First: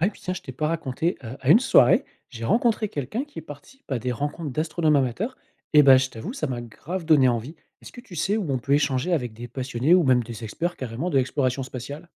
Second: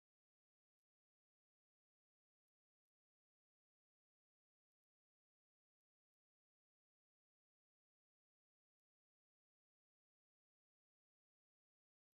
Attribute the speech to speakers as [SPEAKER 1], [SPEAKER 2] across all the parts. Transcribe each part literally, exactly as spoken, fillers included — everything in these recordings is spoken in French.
[SPEAKER 1] Ah et puis tiens, je t'ai pas raconté, heu, à une soirée, j'ai rencontré quelqu'un qui participe à des rencontres d'astronomes amateurs et bah, je t'avoue, ça m'a grave donné envie. Est-ce que tu sais où on peut échanger avec des passionnés ou même des experts carrément de l'exploration spatiale?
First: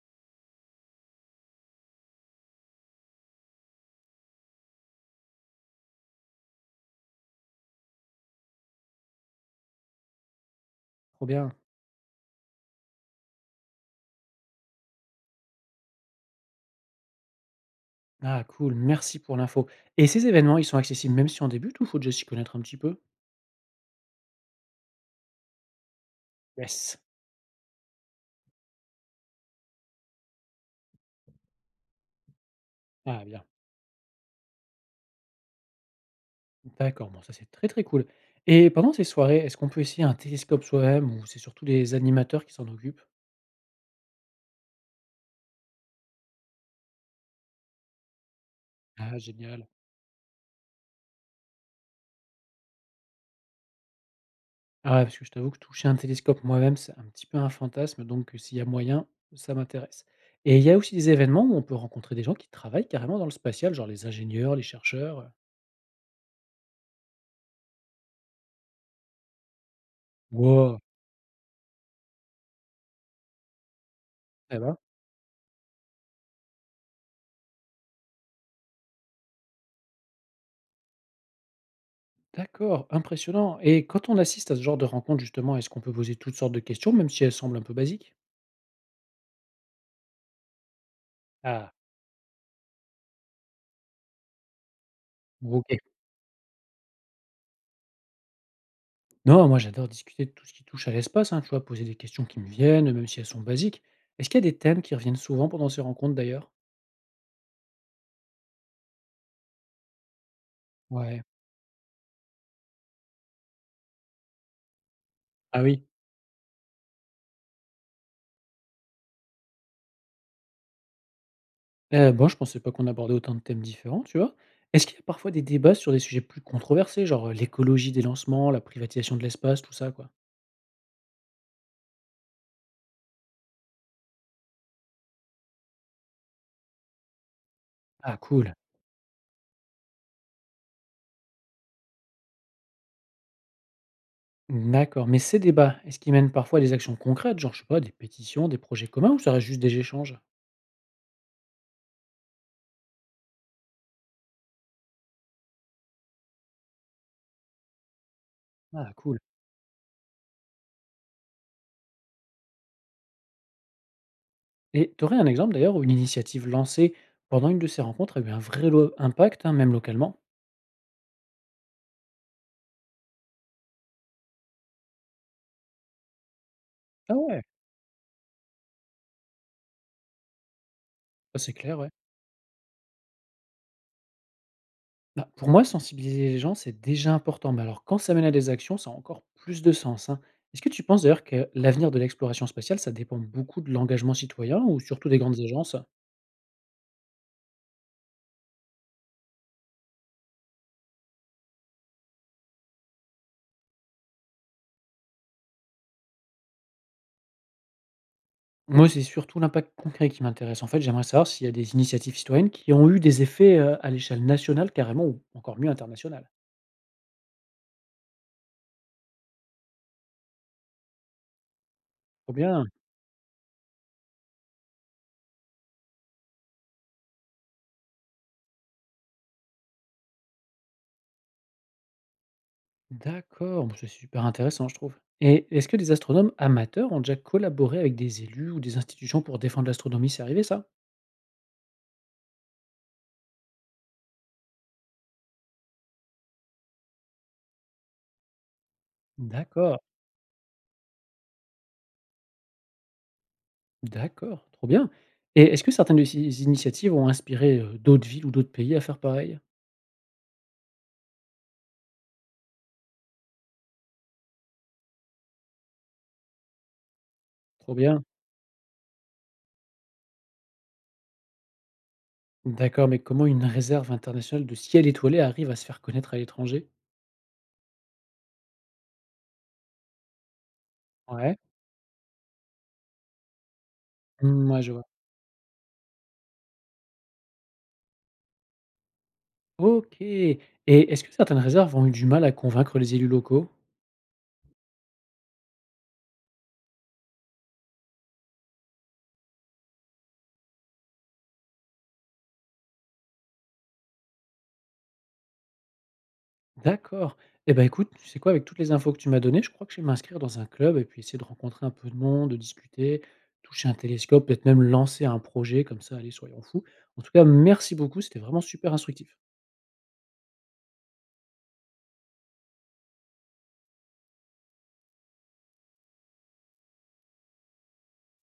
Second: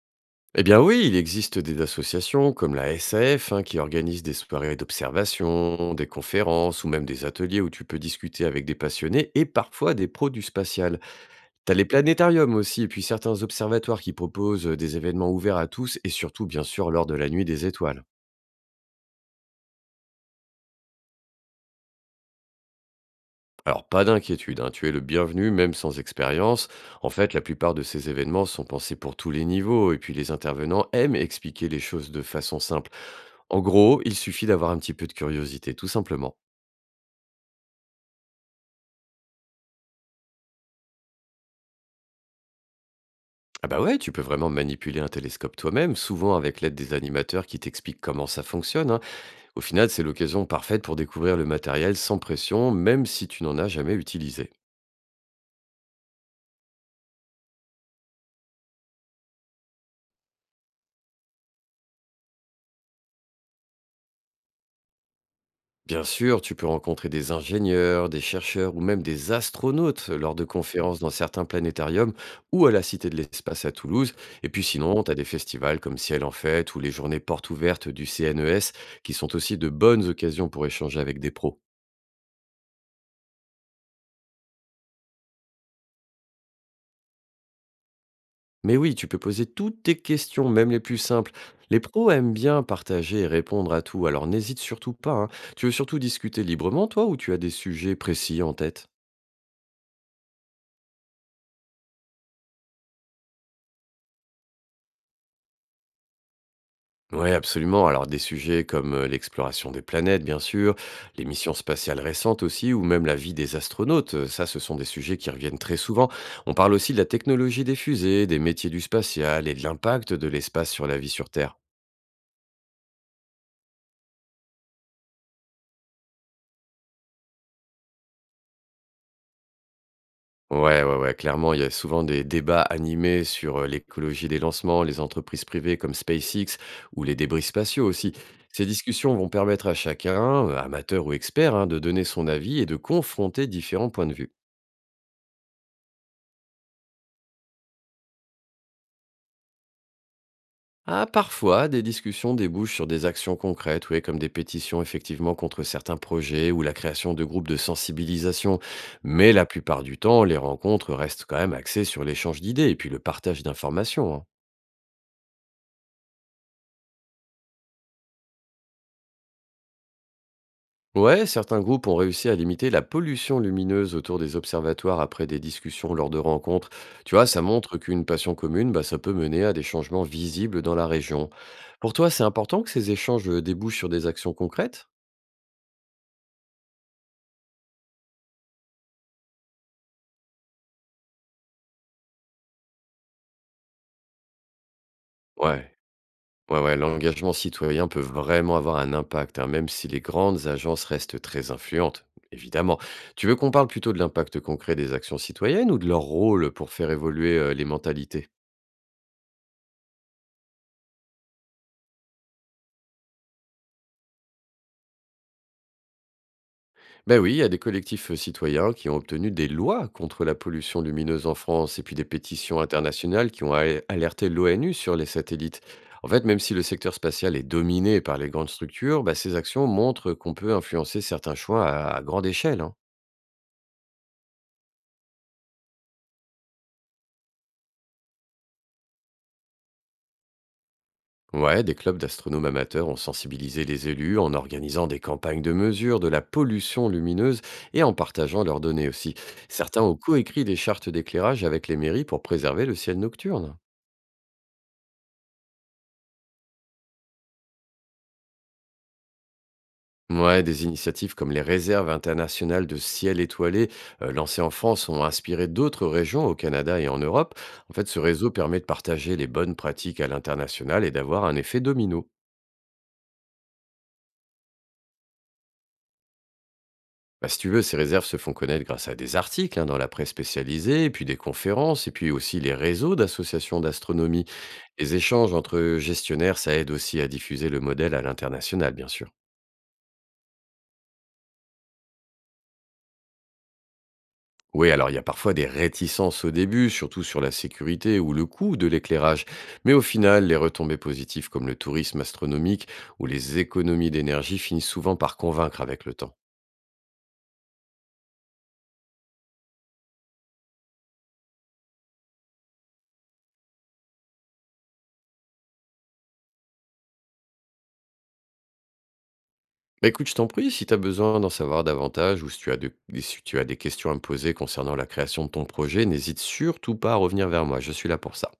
[SPEAKER 2] Eh bien oui, il existe des associations comme la S A F hein, qui organisent des soirées d'observation, des conférences ou même des ateliers où tu peux discuter avec des passionnés et parfois des pros du spatial.
[SPEAKER 1] Trop bien.
[SPEAKER 2] T'as les planétariums aussi et puis certains observatoires qui proposent des événements ouverts à tous et surtout bien sûr lors de la nuit des étoiles.
[SPEAKER 1] Ah cool, merci pour l'info et ces événements, ils sont accessibles même si on débute ou faut déjà s'y connaître un petit peu?
[SPEAKER 2] Alors, pas d'inquiétude, hein, tu es le bienvenu, même sans expérience.
[SPEAKER 1] Yes.
[SPEAKER 2] En fait, la plupart de ces événements sont pensés pour tous les niveaux, et puis les intervenants aiment expliquer les choses de façon simple.
[SPEAKER 1] Ah bien.
[SPEAKER 2] En gros, il suffit d'avoir un petit peu de curiosité, tout simplement.
[SPEAKER 1] D'accord, bon ça, c'est très, très cool et pendant ces soirées, est-ce qu'on peut essayer un télescope soi-même ou c'est surtout les animateurs qui s'en occupent?
[SPEAKER 2] Ah bah ouais, tu peux vraiment manipuler un télescope toi-même, souvent avec l'aide des animateurs qui t'expliquent comment ça fonctionne, hein.
[SPEAKER 1] Ah
[SPEAKER 2] Au
[SPEAKER 1] génial.
[SPEAKER 2] final, c'est l'occasion parfaite pour découvrir le matériel sans pression, même si tu n'en as jamais utilisé.
[SPEAKER 1] Ah ouais, parce que je t'avoue que toucher un télescope moi-même, c'est un petit peu un fantasme, donc heu, s'il y a moyen, ça m'intéresse. Et il y a aussi des événements où on peut rencontrer des gens qui travaillent carrément dans le spatial, genre les ingénieurs, les chercheurs, heu?
[SPEAKER 2] Bien sûr, tu peux rencontrer des ingénieurs, des chercheurs ou même des astronautes lors de
[SPEAKER 1] Wow!
[SPEAKER 2] conférences dans certains planétariums ou à la Cité de l'Espace à Toulouse. Et
[SPEAKER 1] Eh
[SPEAKER 2] puis
[SPEAKER 1] ben,
[SPEAKER 2] sinon, tu as des festivals comme Ciel en Fête ou les journées portes ouvertes du C N E S qui sont aussi de bonnes occasions pour échanger avec des pros.
[SPEAKER 1] d'accord, impressionnant. Et quand on assiste à ce genre de rencontre justement, est-ce qu'on peut poser toutes sortes de questions, même si elles semblent un peu basiques?
[SPEAKER 2] Mais oui, tu peux poser toutes tes questions, même les plus simples.
[SPEAKER 1] Ah,
[SPEAKER 2] Les pros aiment bien partager et répondre à tout, alors n'hésite surtout pas, hein. Tu veux
[SPEAKER 1] OK.
[SPEAKER 2] surtout discuter librement, toi, ou tu as des sujets précis en tête?
[SPEAKER 1] Non, moi j'adore discuter de tout ce qui touche à l'espace, hein, tu vois? Poser des questions qui me viennent, même si elles sont basiques. Est-ce qu'il y a des thèmes qui reviennent souvent pendant ces rencontres d'ailleurs?
[SPEAKER 2] Oui, absolument. Alors des sujets comme euh, l'exploration des planètes, bien sûr,
[SPEAKER 1] Ouais.
[SPEAKER 2] les missions spatiales récentes aussi, ou même la vie des astronautes. Euh, ça ce sont des sujets qui reviennent
[SPEAKER 1] Ah
[SPEAKER 2] très
[SPEAKER 1] oui.
[SPEAKER 2] souvent. On parle aussi de la technologie des fusées, des métiers du spatial et de l'impact de l'espace sur la vie sur Terre.
[SPEAKER 1] Eh ben, je pensais pas qu'on abordait autant de thèmes différents, tu vois? Est-ce qu'il y a parfois des débats sur des sujets plus controversés, genre, heu, l'écologie des lancements, la privatisation de l'espace, tout ça, quoi?
[SPEAKER 2] Ouais, ouais, ouais, clairement, il y a souvent des débats animés sur euh, l'écologie des lancements, les entreprises privées comme SpaceX ou les débris spatiaux aussi.
[SPEAKER 1] Ah cool,
[SPEAKER 2] Ces discussions vont permettre à chacun, euh, amateur ou expert, hein, de donner son avis et de confronter différents points de vue.
[SPEAKER 1] d'accord, mais ces débats, est-ce qu'ils mènent parfois à des actions concrètes, genre, je sais pas, des pétitions, des projets communs ou ça reste juste des échanges?
[SPEAKER 2] Ah, parfois, des discussions débouchent sur des actions concrètes, oui, comme des pétitions effectivement contre certains projets ou la création de groupes de sensibilisation.
[SPEAKER 1] Ah cool
[SPEAKER 2] Mais la plupart du temps, les rencontres restent quand même axées sur l'échange d'idées et puis le partage d'informations, hein.
[SPEAKER 1] et tu aurais un exemple d'ailleurs où une initiative lancée pendant une de ces rencontres a eu un vrai lo impact, hein, même localement?
[SPEAKER 2] Ouais, certains groupes ont réussi à limiter la pollution lumineuse autour des observatoires après des discussions lors de rencontres. Tu
[SPEAKER 1] Ah
[SPEAKER 2] vois, ça
[SPEAKER 1] ouais,
[SPEAKER 2] montre qu'une passion commune, bah, ça peut mener à des changements visibles dans la région.
[SPEAKER 1] ça c'est clair, ouais.
[SPEAKER 2] Pour toi, c'est important que ces échanges euh, débouchent sur des actions concrètes?
[SPEAKER 1] Bah, pour moi, sensibiliser les gens, c'est déjà important. Mais alors, quand ça mène à des actions, ça a encore plus de sens, hein. Est-ce que tu penses d'ailleurs que l'avenir de l'exploration spatiale, ça dépend beaucoup de l'engagement citoyen ou surtout des grandes
[SPEAKER 2] Ouais.
[SPEAKER 1] agences?
[SPEAKER 2] Ouais, ouais, l'engagement citoyen peut vraiment avoir un impact, hein, même si les grandes agences restent très influentes, évidemment. Tu veux qu'on parle plutôt de l'impact concret des actions citoyennes ou de leur rôle pour faire évoluer euh, les mentalités?
[SPEAKER 1] Moi, c'est surtout l'impact concret qui m'intéresse. En fait, j'aimerais savoir s'il y a des initiatives citoyennes qui ont eu des effets, heu, à l'échelle nationale carrément ou encore mieux internationale.
[SPEAKER 2] Ben oui, il y a des collectifs euh, citoyens qui ont obtenu des lois contre la pollution lumineuse en France et puis des
[SPEAKER 1] Trop
[SPEAKER 2] pétitions
[SPEAKER 1] bien.
[SPEAKER 2] internationales qui ont al- alerté l'O N U sur les satellites. En fait, même si le secteur spatial est dominé par les grandes structures, bah, ces actions montrent qu'on peut influencer certains choix à, à grande échelle, hein.
[SPEAKER 1] D'accord, bah, c'est super intéressant, je trouve. Et est-ce que des astronomes amateurs ont déjà collaboré avec des élus ou des institutions pour défendre l'astronomie? C'est arrivé ça?
[SPEAKER 2] Ouais, des clubs d'astronomes amateurs ont sensibilisé les élus en organisant des campagnes de mesure de la pollution lumineuse et en partageant leurs données aussi.
[SPEAKER 1] D'accord.
[SPEAKER 2] Certains ont coécrit des chartes d'éclairage avec les mairies pour préserver le ciel nocturne.
[SPEAKER 1] D'accord, trop bien et est-ce que certaines de ces initiatives ont inspiré, heu, d'autres villes ou d'autres pays à faire pareil?
[SPEAKER 2] Ouais, des initiatives comme les réserves internationales de ciel étoilé euh, lancées en France ont inspiré d'autres régions au Canada et en Europe. En
[SPEAKER 1] Trop
[SPEAKER 2] fait, ce
[SPEAKER 1] bien.
[SPEAKER 2] réseau permet de partager les bonnes pratiques à l'international et d'avoir un effet domino.
[SPEAKER 1] D'accord, mais comment une réserve internationale de ciel étoilé arrive à se faire connaître à l'étranger?
[SPEAKER 2] Bah, si tu veux, ces réserves se font connaître grâce à des articles hein, dans la presse spécialisée, et puis des
[SPEAKER 1] Ouais.
[SPEAKER 2] conférences, et puis aussi les réseaux d'associations d'astronomie.
[SPEAKER 1] Moi je vois.
[SPEAKER 2] Les échanges entre gestionnaires, ça aide aussi à diffuser le modèle à l'international, bien sûr.
[SPEAKER 1] OK et est-ce que certaines réserves ont eu du mal à convaincre les élus locaux?
[SPEAKER 2] Oui, alors il y a parfois des réticences au début, surtout sur la sécurité ou le coût de l'éclairage, mais au final, les retombées positives comme le tourisme astronomique ou les économies d'énergie finissent souvent par convaincre avec le temps.
[SPEAKER 1] D'accord. Eh ben écoute, tu sais quoi? Avec toutes les infos que tu m'as données, je crois que je vais m'inscrire dans un club et puis essayer de rencontrer un peu de monde, de discuter, toucher un télescope, peut-être même lancer un projet comme ça, allez, soyons fous. En tout cas, merci beaucoup, c'était vraiment super instructif.
[SPEAKER 2] Bah, écoute, je t'en prie, si tu as besoin d'en savoir davantage ou si tu as de- si tu as des questions à me poser concernant la création de ton projet, n'hésite surtout pas à revenir vers moi, je suis là pour ça.